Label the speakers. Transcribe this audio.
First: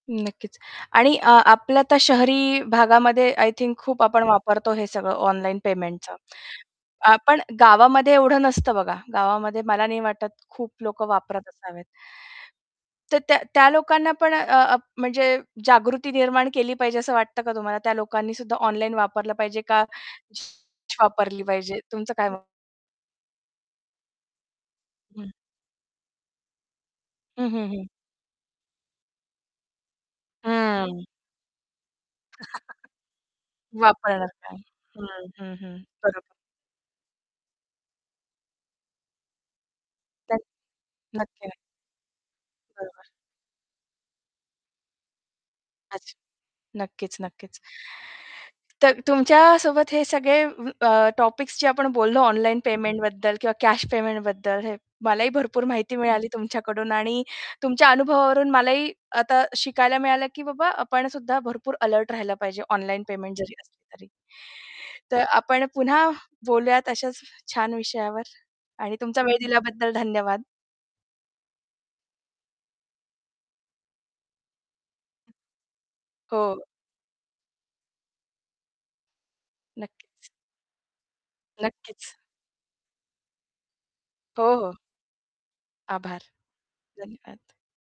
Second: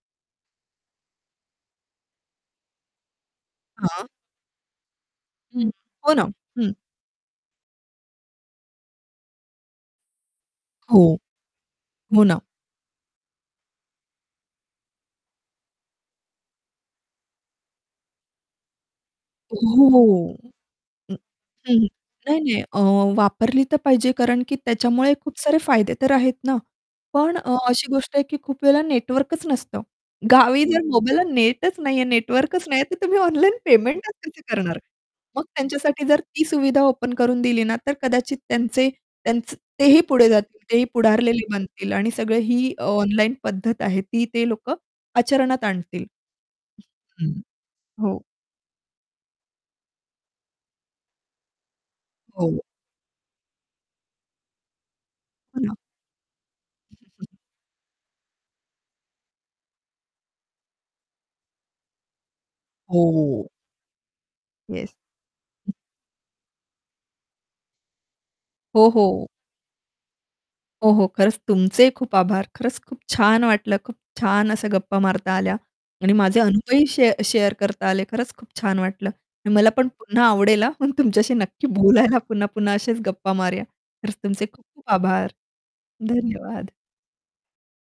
Speaker 1: नक्कीच. आणि अ, आपल्या आता शहरी भागामध्ये आय थिंक खूप
Speaker 2: हां.
Speaker 1: आपण वापरतो, हे सगळं ऑनलाईन
Speaker 2: हं, हो
Speaker 1: पेमेंटचं.
Speaker 2: ना, हं.
Speaker 1: अ, पण गावामध्ये एवढं नसतं बघा. गावामध्ये मला नाही वाटत, खूप लोक
Speaker 2: हो.
Speaker 1: वापरात असावेत.
Speaker 2: हो ना.
Speaker 1: तर त्या त्या लोकांना पण अ, अं, म्हणजे जागृती निर्माण केली पाहिजे असं वाटतं का तुम्हाला? त्या लोकांनीसुद्धा ऑनलाईन वापरलं पाहिजे का?
Speaker 2: हो, हो.
Speaker 1: [unintelligible]
Speaker 2: अं,
Speaker 1: वापरली पाहिजे,
Speaker 2: हं,
Speaker 1: तुमचं काय म
Speaker 2: नाही, नाही. अ, वापरली तर पाहिजे, कारण की त्याच्यामुळे
Speaker 1: हं.
Speaker 2: खूप सारे फायदे तर आहेत ना. पण
Speaker 1: हं,
Speaker 2: अ,
Speaker 1: हं, हं.
Speaker 2: अशी गोष्ट आहे की खूप वेळा नेटवर्कच नसतं. गावी जर
Speaker 1: हां.
Speaker 2: मोबाईलला नेटच नाही आहे, नेटवर्कच नाही आहे, तर तुम्ही ऑनलाईन पेमेंटच
Speaker 1: वापरणार
Speaker 2: कसं
Speaker 1: काय?
Speaker 2: करणार?
Speaker 1: हं,
Speaker 2: मग
Speaker 1: हं, हं,
Speaker 2: त्यांच्यासाठी जर
Speaker 1: बरोबर.
Speaker 2: ती सुविधा ओपन करून दिली ना, तर कदाचित त्यांचे त्यांचं तेही पुढे
Speaker 1: त्यान
Speaker 2: जातील. तेही पुढारलेले
Speaker 1: नक्की, नक्की.
Speaker 2: बनतील आणि सगळं ही
Speaker 1: बरोबर.
Speaker 2: ऑनलाईन पद्धत आहे, ती ते लोक आचरणात आणतील.
Speaker 1: अच्छा. नक्कीच,
Speaker 2: अं, हं,
Speaker 1: नक्कीच.
Speaker 2: हो.
Speaker 1: तर तुमच्यासोबत हे सगळे अ, टॉपिक्स जे आपण बोललो ऑनलाईन
Speaker 2: हो.
Speaker 1: पेमेंटबद्दल किंवा कॅश पेमेंटबद्दल, हे मलाही भरपूर
Speaker 2: हां.
Speaker 1: माहिती मिळाली तुमच्याकडून. आणि तुमच्या अनुभवावरून मलाही आता शिकायला मिळालं, की "बाबा, आपणसुद्धा भरपूर अलर्ट राहिला पाहिजे, ऑनलाईन पेमेंट
Speaker 2: हो.
Speaker 1: जरी असली तरी."
Speaker 2: येस,
Speaker 1: तर आपण
Speaker 2: हं.
Speaker 1: पुन्हा बोलूयात अशाच छान विषयावर.
Speaker 2: हो,
Speaker 1: आणि तुमचा
Speaker 2: हो.
Speaker 1: वेळ दिल्याबद्दल धन्यवाद.
Speaker 2: हो, हो, खरंच, तुमचेही खूप आभार. खरंच, खूप छान वाटलं. खूप छान अशा गप्पा मारता आल्या आणि माझे
Speaker 1: हो.
Speaker 2: अनुभवही शे शेअर करता आले. खरंच, खूप छान वाटलं. आणि मला पण पुन्हा
Speaker 1: नक्कीच.
Speaker 2: आवडेल हं, मग तुमच्याशी नक्की
Speaker 1: नक्कीच.
Speaker 2: बोलायला पुन्हा पुन्हा असेच गप्पा मारूया. खरंच,
Speaker 1: हो,
Speaker 2: तुमचे
Speaker 1: हो.
Speaker 2: खूप-खूप आभार,
Speaker 1: आभार,
Speaker 2: धन्यवाद.
Speaker 1: धन्यवाद.